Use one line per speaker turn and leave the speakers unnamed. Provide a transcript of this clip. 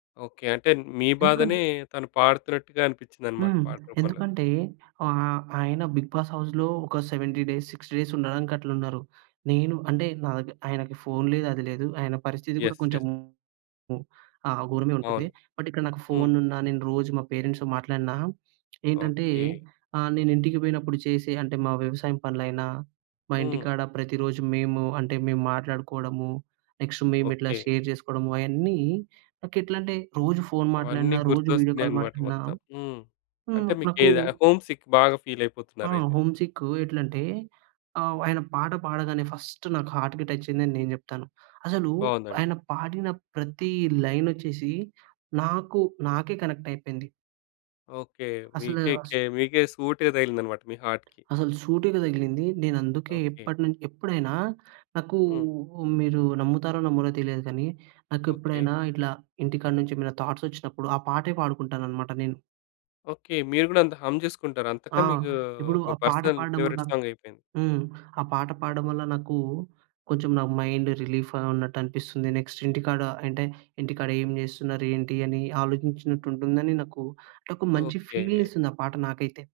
Okay. అంటే మీ బాధనే,
ఎంకన్న
తను పాడుతున్నట్టుగా అనిపించిందన్నమాట
హ్మ్.
పాట రూపంలో.
ఎందుకంటే ఆహ్, ఆయన బిగ్ బాస్ హౌస్‌లో ఒక 70 డేస్, డేస్ ఉండడానికి అట్లున్నారు. నేను అంటే నాదగర్ ఆయనకి ఫోన్ లేదు. అది లేదు. ఆయన పరిస్థితి కూడా
యెస్. యెస్.
కొంచెము ఆ! ఘోరమే ఉంటుంది.
అవును.
బట్ ఇక్కడ నాకు
హ్మ్.
ఫోనున్నా, నేను రోజు మా పేరెంట్స్‌తో మాట్లాడినా ఏంటంటే,
ఓకే.
ఆహ్, నేను ఇంటికి పోయినప్పుడు చేసే అంటే మా వ్యవసాయం పనులైనా, మా
హ్మ్.
ఇంటికాడ ప్రతిరోజు మేము అంటే, మేము మాట్లాడుకోడము. నెక్స్ట్ మేము ఇట్లా
ఓకే.
షేర్ చేసుకోడము, అయన్నీ నాకేట్లంటే రోజు ఫోన్ మాట్లాడిన,
అవన్నీ
రోజు వీడియో కాల్
గుర్తొస్తున్నాయన్నమాట
మాట్లాడినా
మొత్తం. హ్మ్.
హ్మ్.
అంటే
నాకు
మీకేద హోమ్‌సిక్ బాగా ఫీల్
ఆ!
అయిపోతున్నారైతే.
హోమ్‌సిక్ ఎట్లంటే, ఆహ్, ఆయన పాట పాడగానే ఫస్ట్ నాకు హార్ట్‌కి టచ్చయిందని నేను చెప్తాను. అసలు
బావుందండి.
ఆయన పాడిన ప్రతి లైనొచ్చేసి నాకు నాకే కనెక్ట్ అయిపోయింది.
ఓకే.
అసలు వాస్
మీకేకే మీకే సూటీగా తగిలిందన్నమాట మీ హార్ట్‌కి.
అసలు సూటిగా తగిలింది. నేనందుకే
ఓకే.
ఎప్పటిను ఎప్పుడైనా నాకు
హ్మ్.
మీరు నమ్ముతారో నమ్మరో తెలియదు కానీ,
ఓకే.
నాకేప్పుడైనా ఇట్లా ఇంటికాడ నుంచి ఏమైనా థాట్స్ వచ్చినప్పుడు ఆ పాటే పాడుకుంటానన్నమాట నేను.
ఓకే. మీరు కూడా అంత హం చేసుకుంటారు, అంతగా
ఆ!
మీకు
ఇప్పుడు
ఒక
ఆ పాట
పర్సనల్
పాడడం వల్ల
ఫేవరెట్ సాంగయిపోయింది.
హ్మ్. ఆ పాట పాడడం వల్ల, నాకు కొంచెం నా మైండ్ రిలీఫ్‌గా ఉన్నట్టనిపిస్తుంది. నెక్స్ట్ ఇంటికాడ అంటే, ఇంటికాడ ఏం చేస్తున్నారు, ఏంటి, అని ఆలోచించినట్టుంటుందని నాకు నాకు మంచి
ఓకే.
ఫీల్ నిస్తుంది ఆ పాట నాకైతే.